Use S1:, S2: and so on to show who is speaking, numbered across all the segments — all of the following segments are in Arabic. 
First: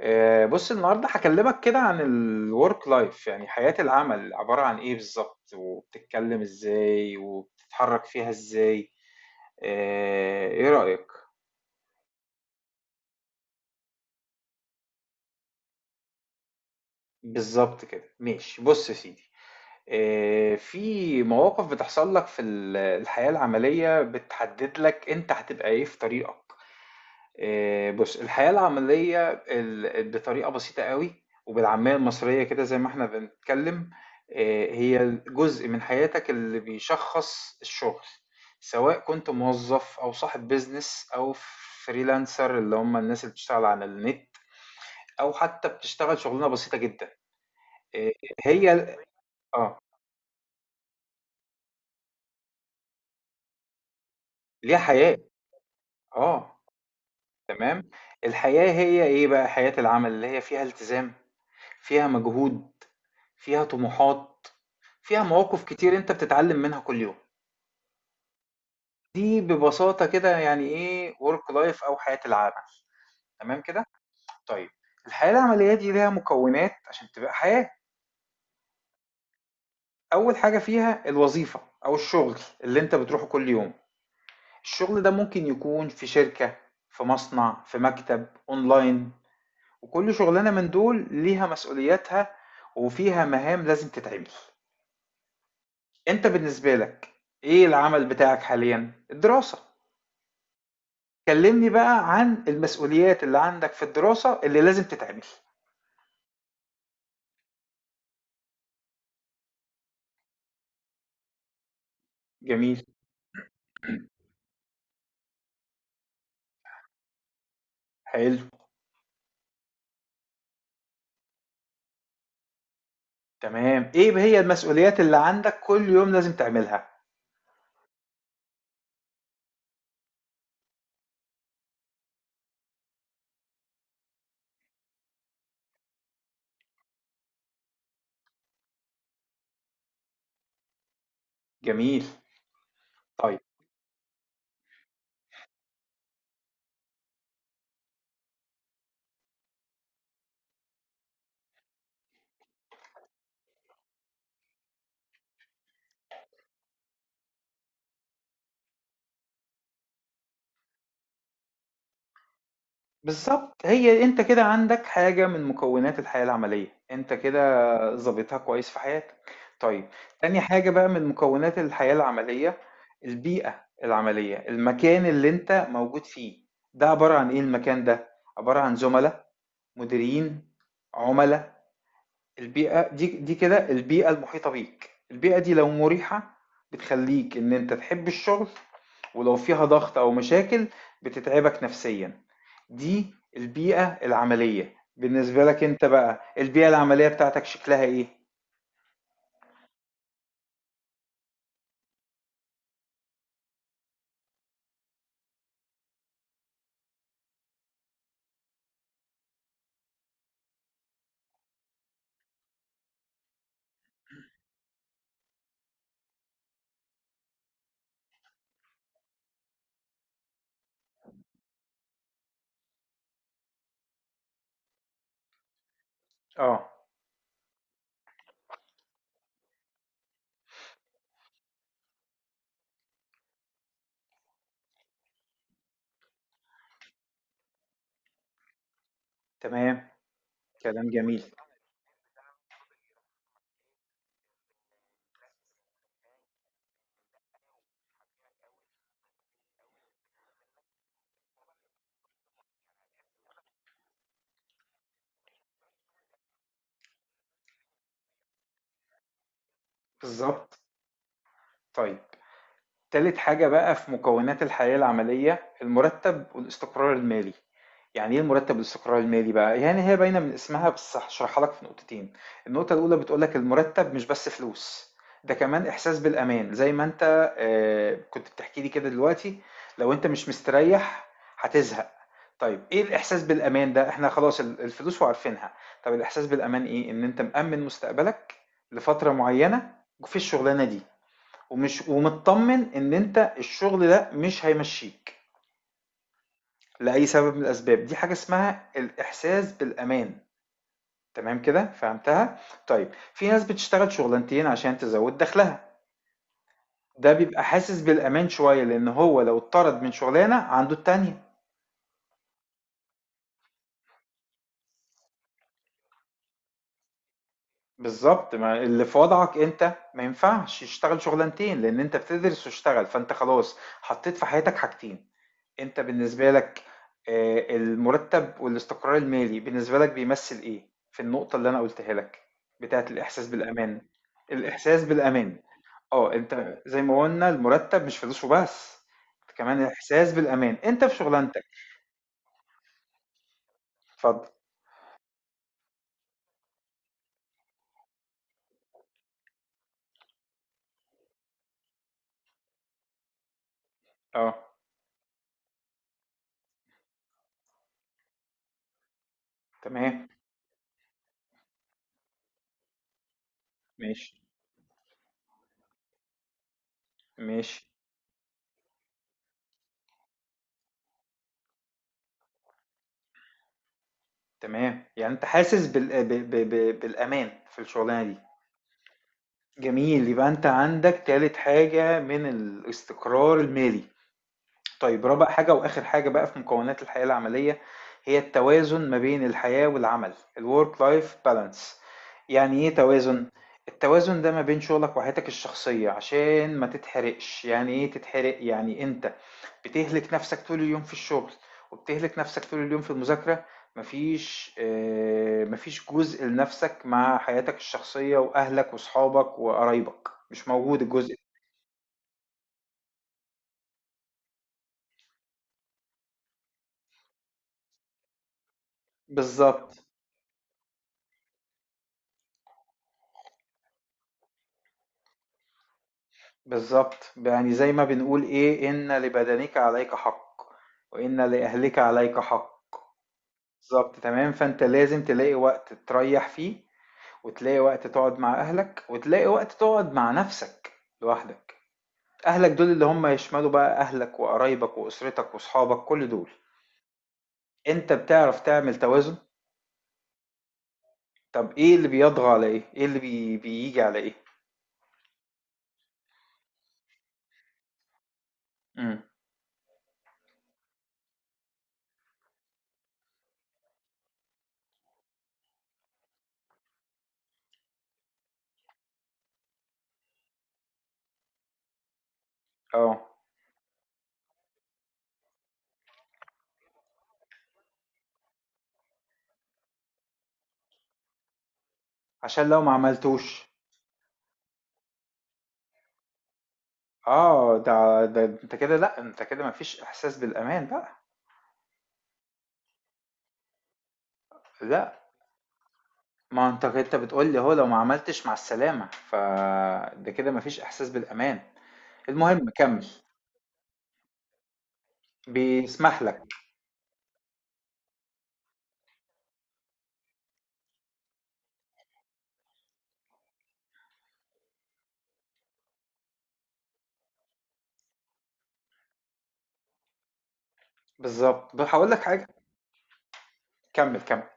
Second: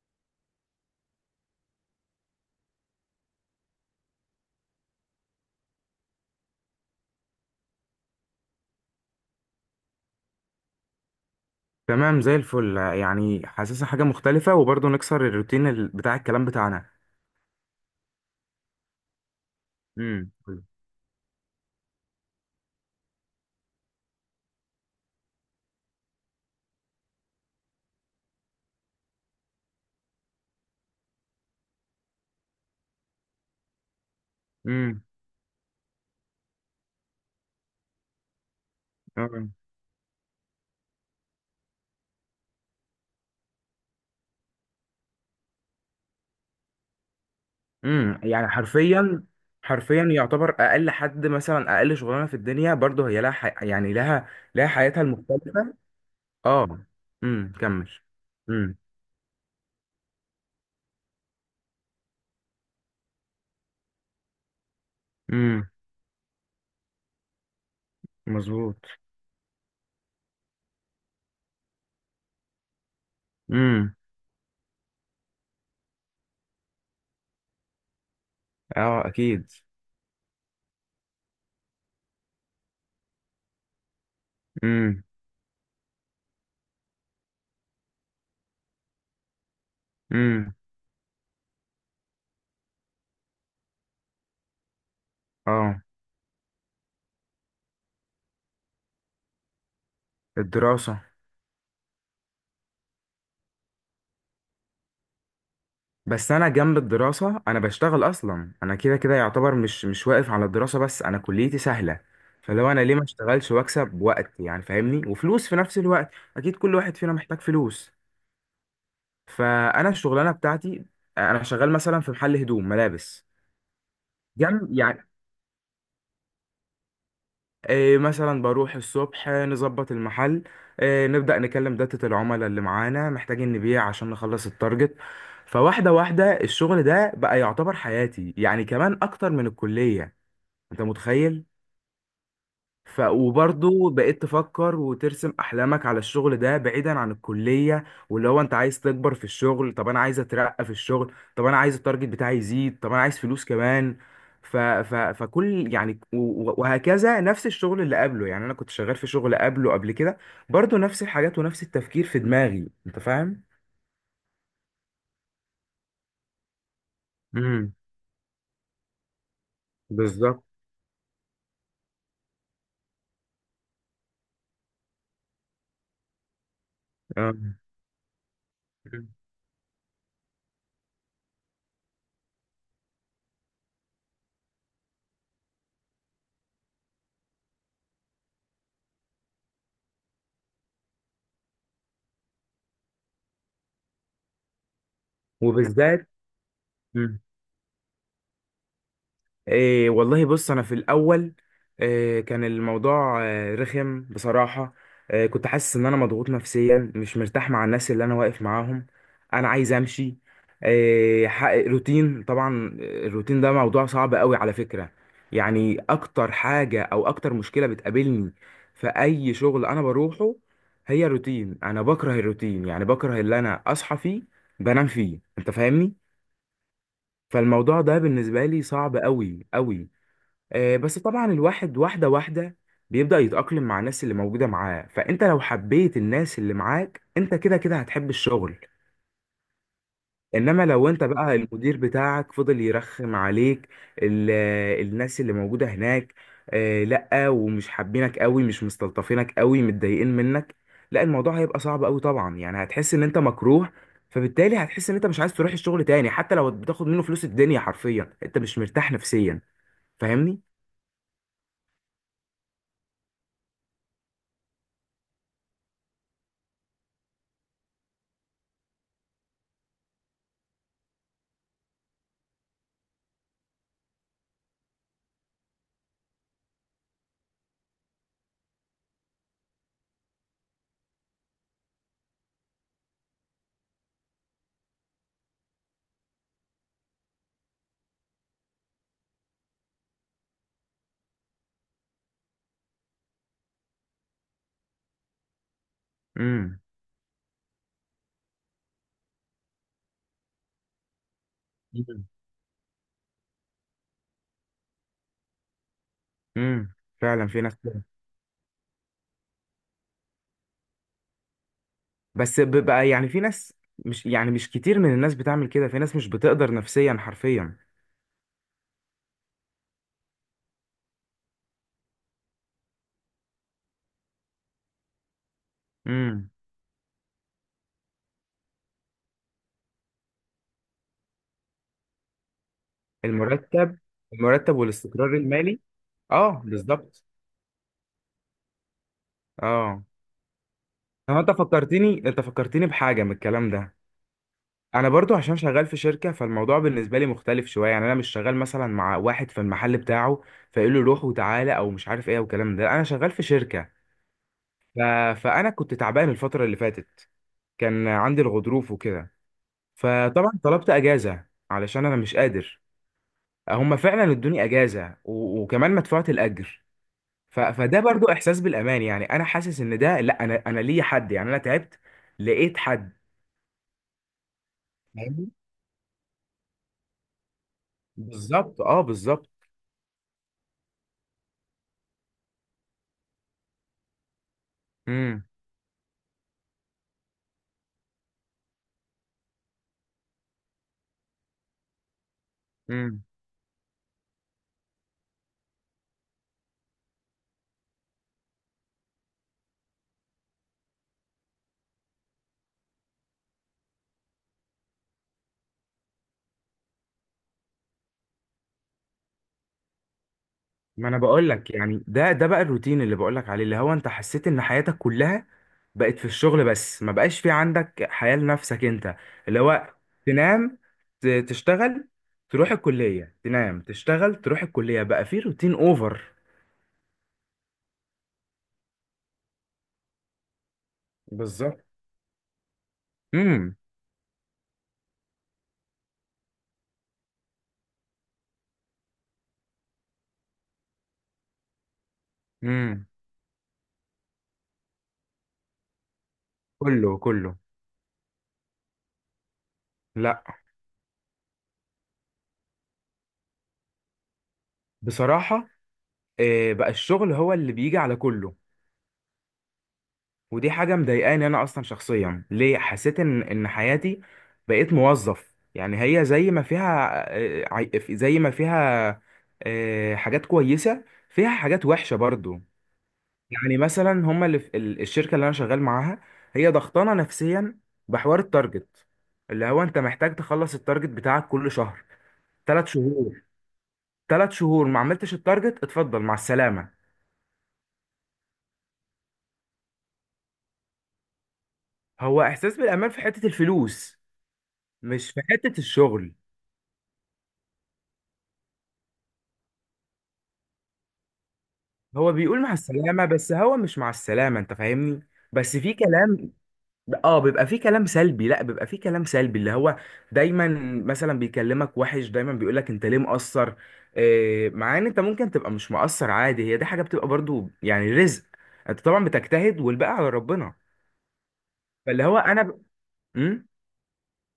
S1: بص النهارده هكلمك كده عن الورك لايف، يعني حياة العمل عبارة عن ايه بالظبط وبتتكلم ازاي وبتتحرك فيها ازاي؟ ايه رأيك؟
S2: تمام زي الفل يعني حاسسها حاجة مختلفة وبرضه نكسر الروتين بتاع الكلام بتاعنا.
S1: بالظبط كده، ماشي، بص يا سيدي.
S2: امم.
S1: في مواقف بتحصل لك في الحياة العملية بتحدد لك انت هتبقى ايه في طريقك. بُص، الحياة العملية بطريقة بسيطة أوي، وبالعامية المصرية كده زي ما إحنا بنتكلّم، هي
S2: امم.
S1: الجزء من حياتك اللي بيشخّص الشغل، سواء كنت موظّف أو صاحب business أو freelancer اللي هم الناس اللي بتشتغل على النت، أو حتّى بتشتغل شُغلانة بسيطة جدًا. آآ
S2: يعني
S1: هي ال
S2: حرفيا
S1: آه،
S2: حرفيا يعتبر أقل حد مثلا أقل شغلانة في الدنيا برضه هي لها يعني لها
S1: ليها
S2: حياتها
S1: حياة.
S2: المختلفة.
S1: آه،
S2: اه. كمل.
S1: تمام، الحياة
S2: امم.
S1: هي إيه بقى؟ حياة العمل اللي هي فيها التزام، فيها مجهود، فيها طموحات، فيها مواقف
S2: امم.
S1: كتير أنت بتتعلم منها كل يوم.
S2: مظبوط.
S1: دي ببساطة كده يعني إيه work life أو حياة العمل. تمام كده؟
S2: امم.
S1: طيب، الحياة العملية دي ليها مكونات عشان تبقى حياة.
S2: اه، اكيد.
S1: أول حاجة فيها الوظيفة أو الشغل اللي أنت بتروحه كل يوم. الشغل
S2: امم.
S1: ده ممكن يكون في شركة، في مصنع، في مكتب، أونلاين. وكل شغلانة
S2: امم.
S1: من دول ليها مسؤولياتها وفيها مهام لازم تتعمل.
S2: اه.
S1: انت بالنسبة لك ايه العمل بتاعك حاليا؟ الدراسة؟
S2: الدراسة.
S1: كلمني بقى عن المسؤوليات اللي عندك في الدراسة اللي لازم تتعمل.
S2: بس انا جنب الدراسه انا بشتغل اصلا، انا كده كده يعتبر مش واقف على الدراسه بس، انا كليتي سهله. فلو انا
S1: جميل.
S2: ليه ما اشتغلش واكسب وقت يعني فاهمني وفلوس في نفس الوقت. اكيد كل واحد فينا محتاج فلوس.
S1: حلو.
S2: فانا الشغلانه بتاعتي انا شغال مثلا في محل هدوم ملابس.
S1: تمام، ايه هي
S2: جنب
S1: المسؤوليات
S2: يعني.
S1: اللي عندك كل يوم لازم تعملها؟
S2: إيه مثلا بروح الصبح، نظبط المحل. إيه نبدا نكلم داتا العملاء اللي معانا محتاجين نبيع عشان نخلص التارجت. فواحده واحده الشغل ده بقى يعتبر حياتي يعني كمان اكتر من الكليه. انت متخيل؟
S1: جميل. طيب.
S2: وبرضه بقيت تفكر وترسم احلامك على الشغل ده بعيدا عن الكليه. واللي هو انت عايز تكبر في الشغل. طب انا عايز اترقى في الشغل. طب انا عايز التارجت بتاعي يزيد. طب انا عايز فلوس كمان. ف ف فكل يعني وهكذا نفس الشغل اللي قبله. يعني انا كنت شغال في شغل قبله قبل كده برضه نفس الحاجات ونفس التفكير في دماغي، انت فاهم؟
S1: بالضبط، هي أنت كده عندك حاجة من مكونات الحياة العملية، أنت
S2: امم.
S1: كده ضابطها كويس في حياتك. طيب، تاني
S2: بالظبط.
S1: حاجة بقى من مكونات الحياة العملية، البيئة العملية، المكان اللي أنت موجود فيه، ده عبارة عن
S2: آه.
S1: إيه المكان ده؟ عبارة عن
S2: مم.
S1: زملا، مديرين، عُملا، البيئة دي كده البيئة المحيطة بيك. البيئة دي لو مريحة بتخليك ان انت تحب الشغل، ولو فيها ضغط او مشاكل بتتعبك نفسيا. دي البيئة العملية. بالنسبة لك انت
S2: وبالذات.
S1: بقى، البيئة العملية
S2: مم.
S1: بتاعتك شكلها ايه؟
S2: إيه والله بص انا في الاول. إيه كان الموضوع إيه رخم بصراحه. إيه كنت حاسس ان انا مضغوط نفسيا مش مرتاح مع الناس اللي انا واقف معاهم. انا عايز امشي. إيه حقق روتين، طبعا الروتين ده موضوع صعب قوي على فكره. يعني اكتر حاجه او اكتر مشكله بتقابلني في اي شغل انا بروحه هي الروتين. انا بكره الروتين يعني بكره اللي انا اصحى فيه بنام فيه، انت فاهمني؟
S1: اه،
S2: فالموضوع ده بالنسبه لي صعب قوي قوي. آه، بس طبعا الواحد واحدة واحدة بيبدأ يتأقلم مع الناس اللي موجودة معاه. فأنت لو حبيت الناس اللي معاك أنت كده كده هتحب الشغل.
S1: تمام.
S2: إنما لو
S1: كلام
S2: أنت
S1: جميل.
S2: بقى المدير بتاعك فضل يرخم عليك، ال- الناس اللي موجودة هناك آه، لأ، ومش حابينك قوي مش مستلطفينك قوي متضايقين منك، لأ الموضوع هيبقى صعب قوي طبعا، يعني هتحس إن أنت مكروه. فبالتالي هتحس إن أنت مش عايز تروح الشغل تاني حتى لو بتاخد منه فلوس الدنيا، حرفيا أنت مش مرتاح نفسيا. فاهمني؟
S1: بالظبط. طيب، تالت حاجة بقى في مكونات الحياة العملية، المرتب والاستقرار المالي. يعني ايه المرتب والاستقرار المالي بقى؟ يعني هي باينة من اسمها، بس هشرحها لك في نقطتين. النقطة الأولى بتقولك المرتب مش بس فلوس، ده كمان إحساس بالأمان زي ما أنت كنت بتحكي لي كده دلوقتي. لو أنت مش مستريح هتزهق. طيب، ايه الإحساس بالأمان ده؟ احنا خلاص الفلوس وعارفينها. طب الإحساس بالأمان ايه؟ ان انت مأمن مستقبلك لفترة معينة في الشغلانة دي، ومش ومطمن ان انت الشغل ده مش هيمشيك
S2: امم.
S1: لاي سبب من الاسباب. دي حاجه اسمها الاحساس بالامان. تمام كده، فهمتها؟ طيب، في ناس بتشتغل شغلانتين عشان تزود دخلها،
S2: امم.
S1: ده
S2: فعلا في
S1: بيبقى
S2: ناس
S1: حاسس
S2: كده.
S1: بالامان شويه لان هو لو اتطرد من شغلانه عنده التانية.
S2: بس بيبقى يعني في ناس مش كتير من الناس بتعمل كده، في ناس مش بتقدر نفسيا حرفيا.
S1: بالظبط، ما اللي في وضعك انت ما ينفعش يشتغل شغلانتين لان انت بتدرس واشتغل، فانت خلاص حطيت في حياتك حاجتين. انت بالنسبة
S2: امم.
S1: لك المرتب والاستقرار المالي بالنسبة لك بيمثل ايه في النقطة اللي انا قلتها لك بتاعت الاحساس
S2: المرتب.
S1: بالامان؟
S2: المرتب
S1: الاحساس
S2: والاستقرار
S1: بالامان.
S2: المالي.
S1: اه،
S2: اه،
S1: انت زي ما
S2: بالظبط.
S1: قلنا المرتب مش فلوس وبس، كمان
S2: اه.
S1: الاحساس بالامان انت في
S2: طب انت
S1: شغلانتك.
S2: فكرتني، انت فكرتني بحاجه من الكلام ده.
S1: اتفضل.
S2: انا برضو عشان شغال في شركه فالموضوع بالنسبه لي مختلف شويه، يعني انا مش شغال مثلا مع واحد في المحل بتاعه فيقول له روح وتعالى او مش عارف ايه والكلام ده، انا شغال في شركه.
S1: اه،
S2: ف... فانا كنت تعبان الفتره اللي فاتت، كان عندي الغضروف وكده.
S1: تمام،
S2: فطبعا طلبت اجازه علشان انا مش قادر. هم فعلا
S1: ماشي
S2: ادوني اجازه وكمان مدفوعه الاجر.
S1: ماشي.
S2: فده برضو احساس بالامان، يعني انا حاسس ان ده لا، انا ليا حد، يعني انا تعبت لقيت حد.
S1: تمام، يعني أنت
S2: فاهمني؟
S1: حاسس بال ب ب ب بالأمان في الشغلانة دي.
S2: بالظبط، اه، بالظبط.
S1: جميل، يبقى أنت عندك تالت حاجة من الاستقرار المالي. طيب،
S2: امم.
S1: رابع حاجة وآخر حاجة بقى في مكونات الحياة العملية هي التوازن ما بين الحياة والعمل، الورك لايف بالانس. يعني ايه
S2: امم.
S1: توازن؟ التوازن ده ما بين شغلك وحياتك الشخصية، عشان ما تتحرقش. يعني ايه تتحرق؟ يعني انت بتهلك نفسك طول اليوم في الشغل، وبتهلك نفسك طول اليوم في المذاكرة، مفيش مفيش جزء لنفسك مع حياتك الشخصية وأهلك وصحابك وقرايبك، مش موجود
S2: ما انا
S1: الجزء.
S2: بقول لك يعني ده بقى الروتين اللي بقول لك عليه. اللي هو انت حسيت ان حياتك كلها بقت في الشغل بس، ما بقاش في عندك حياة لنفسك انت. اللي هو
S1: بالظبط.
S2: تنام تشتغل تروح الكلية، تنام تشتغل تروح الكلية، بقى في روتين اوفر.
S1: بالظبط، يعني زي ما بنقول ايه ان لبدنك عليك حق، وان
S2: بالظبط.
S1: لاهلك عليك حق.
S2: امم.
S1: بالظبط، تمام، فانت لازم تلاقي وقت تريح فيه، وتلاقي وقت تقعد مع اهلك، وتلاقي وقت تقعد مع نفسك لوحدك. اهلك دول اللي
S2: امم.
S1: هم يشملوا بقى اهلك وقرايبك واسرتك واصحابك، كل دول.
S2: كله كله.
S1: انت بتعرف تعمل توازن؟
S2: لا.
S1: طب ايه اللي بيطغى على ايه؟ ايه بيجي على ايه؟
S2: بصراحة، بقى الشغل هو اللي بيجي على كله.
S1: امم،
S2: ودي حاجة مضايقاني انا اصلا شخصيا، ليه حسيت ان حياتي بقيت موظف. يعني هي زي ما فيها زي ما فيها حاجات كويسة، فيها حاجات وحشة برضو.
S1: اه،
S2: يعني مثلا هما اللي في الشركه اللي انا شغال معاها هي ضغطانه نفسيا بحوار التارجت، اللي هو انت محتاج تخلص التارجت بتاعك كل شهر.
S1: عشان لو
S2: ثلاث
S1: ما
S2: شهور
S1: عملتوش.
S2: 3 شهور ما عملتش التارجت اتفضل مع السلامه.
S1: اه، ده انت كده، لا انت كده مفيش احساس بالامان بقى.
S2: هو احساس بالامان في حته الفلوس
S1: لا،
S2: مش في حته الشغل.
S1: ما انت بتقول لي هو لو ما عملتش مع السلامة فده كده مفيش احساس بالامان.
S2: هو بيقول
S1: المهم
S2: مع
S1: كمل.
S2: السلامه، بس هو مش مع السلامه، انت فاهمني، بس في
S1: بيسمح لك.
S2: كلام. اه، بيبقى فيه كلام سلبي، لا بيبقى فيه كلام سلبي، اللي هو دايما مثلا بيكلمك وحش، دايما بيقولك انت ليه مقصر. إيه مع ان انت ممكن تبقى مش مقصر عادي، هي دي حاجة بتبقى برضو يعني رزق، انت طبعا بتجتهد والباقي على ربنا.
S1: بالظبط. هقول لك
S2: فاللي هو
S1: حاجة.
S2: انا امم
S1: كمل كمل.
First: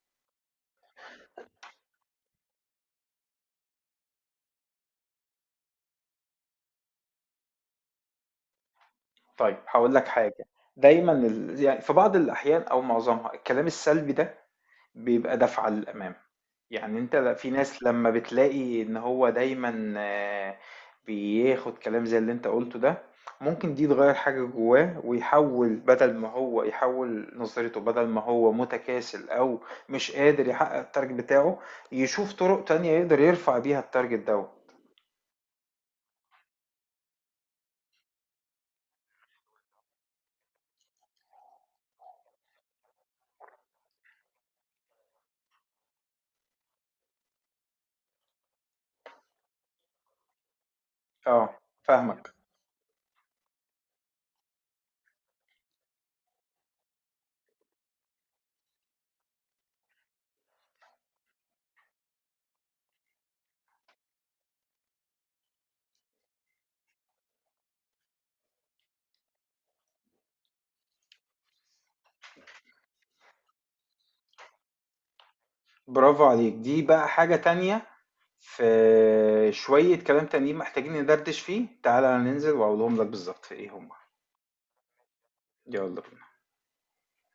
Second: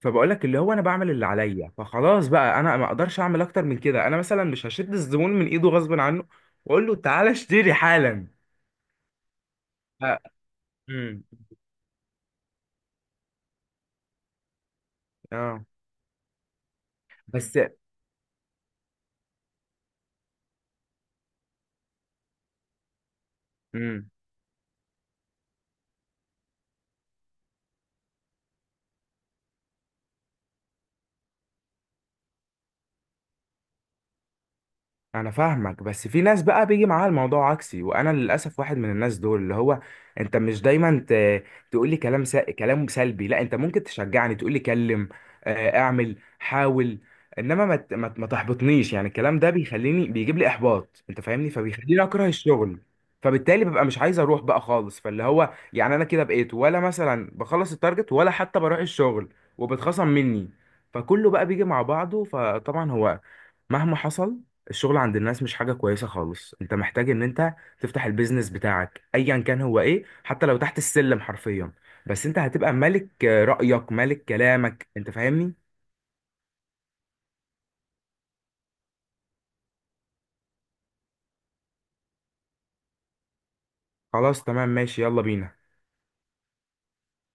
S2: فبقولك اللي هو انا بعمل اللي عليا فخلاص بقى، انا ما اقدرش اعمل اكتر من كده، انا مثلا مش هشد الزبون من ايده غصب عنه واقول له تعالى اشتري حالا.
S1: طيب، هقول
S2: ف...
S1: لك حاجة. دايما
S2: امم
S1: يعني في بعض الاحيان او معظمها الكلام السلبي ده بيبقى
S2: اه،
S1: دفعة للأمام. يعني أنت ل في
S2: بس
S1: ناس لمّا بتلاقي إن هو دايمًا بياخد كلام زي اللي أنت قُلته ده، ممكن دي
S2: امم
S1: تغيّر حاجة جواه ويحوّل، بدل ما هو يحوّل نظرته، بدل ما هو متكاسل أو مش قادر يحقق الtarget بتاعه، يشوف طرق تانية يقدر يرفع بيها الtarget دوّة.
S2: انا فاهمك، بس في ناس بقى بيجي معاها الموضوع عكسي، وانا للاسف واحد من الناس دول، اللي هو انت مش دايما تقول لي كلام سلبي. لا، انت ممكن تشجعني تقول لي كلم، اعمل حاول. انما ما تحبطنيش، يعني الكلام ده بيخليني بيجيب لي احباط انت فاهمني،
S1: آه،
S2: فبيخليني اكره
S1: فاهمك.
S2: الشغل. فبالتالي ببقى مش عايز اروح بقى خالص، فاللي هو يعني انا كده بقيت ولا مثلا بخلص التارجت ولا حتى بروح الشغل وبتخصم مني، فكله بقى بيجي مع بعضه، فطبعا هو مهما حصل الشغل عند الناس مش حاجة كويسة خالص. انت محتاج ان انت تفتح البيزنس بتاعك ايا كان هو ايه، حتى لو تحت السلم حرفيا، بس انت هتبقى ملك، رأيك ملك كلامك، انت فاهمني.
S1: برافو عليك، دي بقى حاجة تانية. في شوية كلام تانيين محتاجين ندردش فيه، تعالَ ننزل وأقولهم لك بالضبط إيه هُم.
S2: خلاص تمام ماشي، يلا بينا.
S1: يالّا بينا.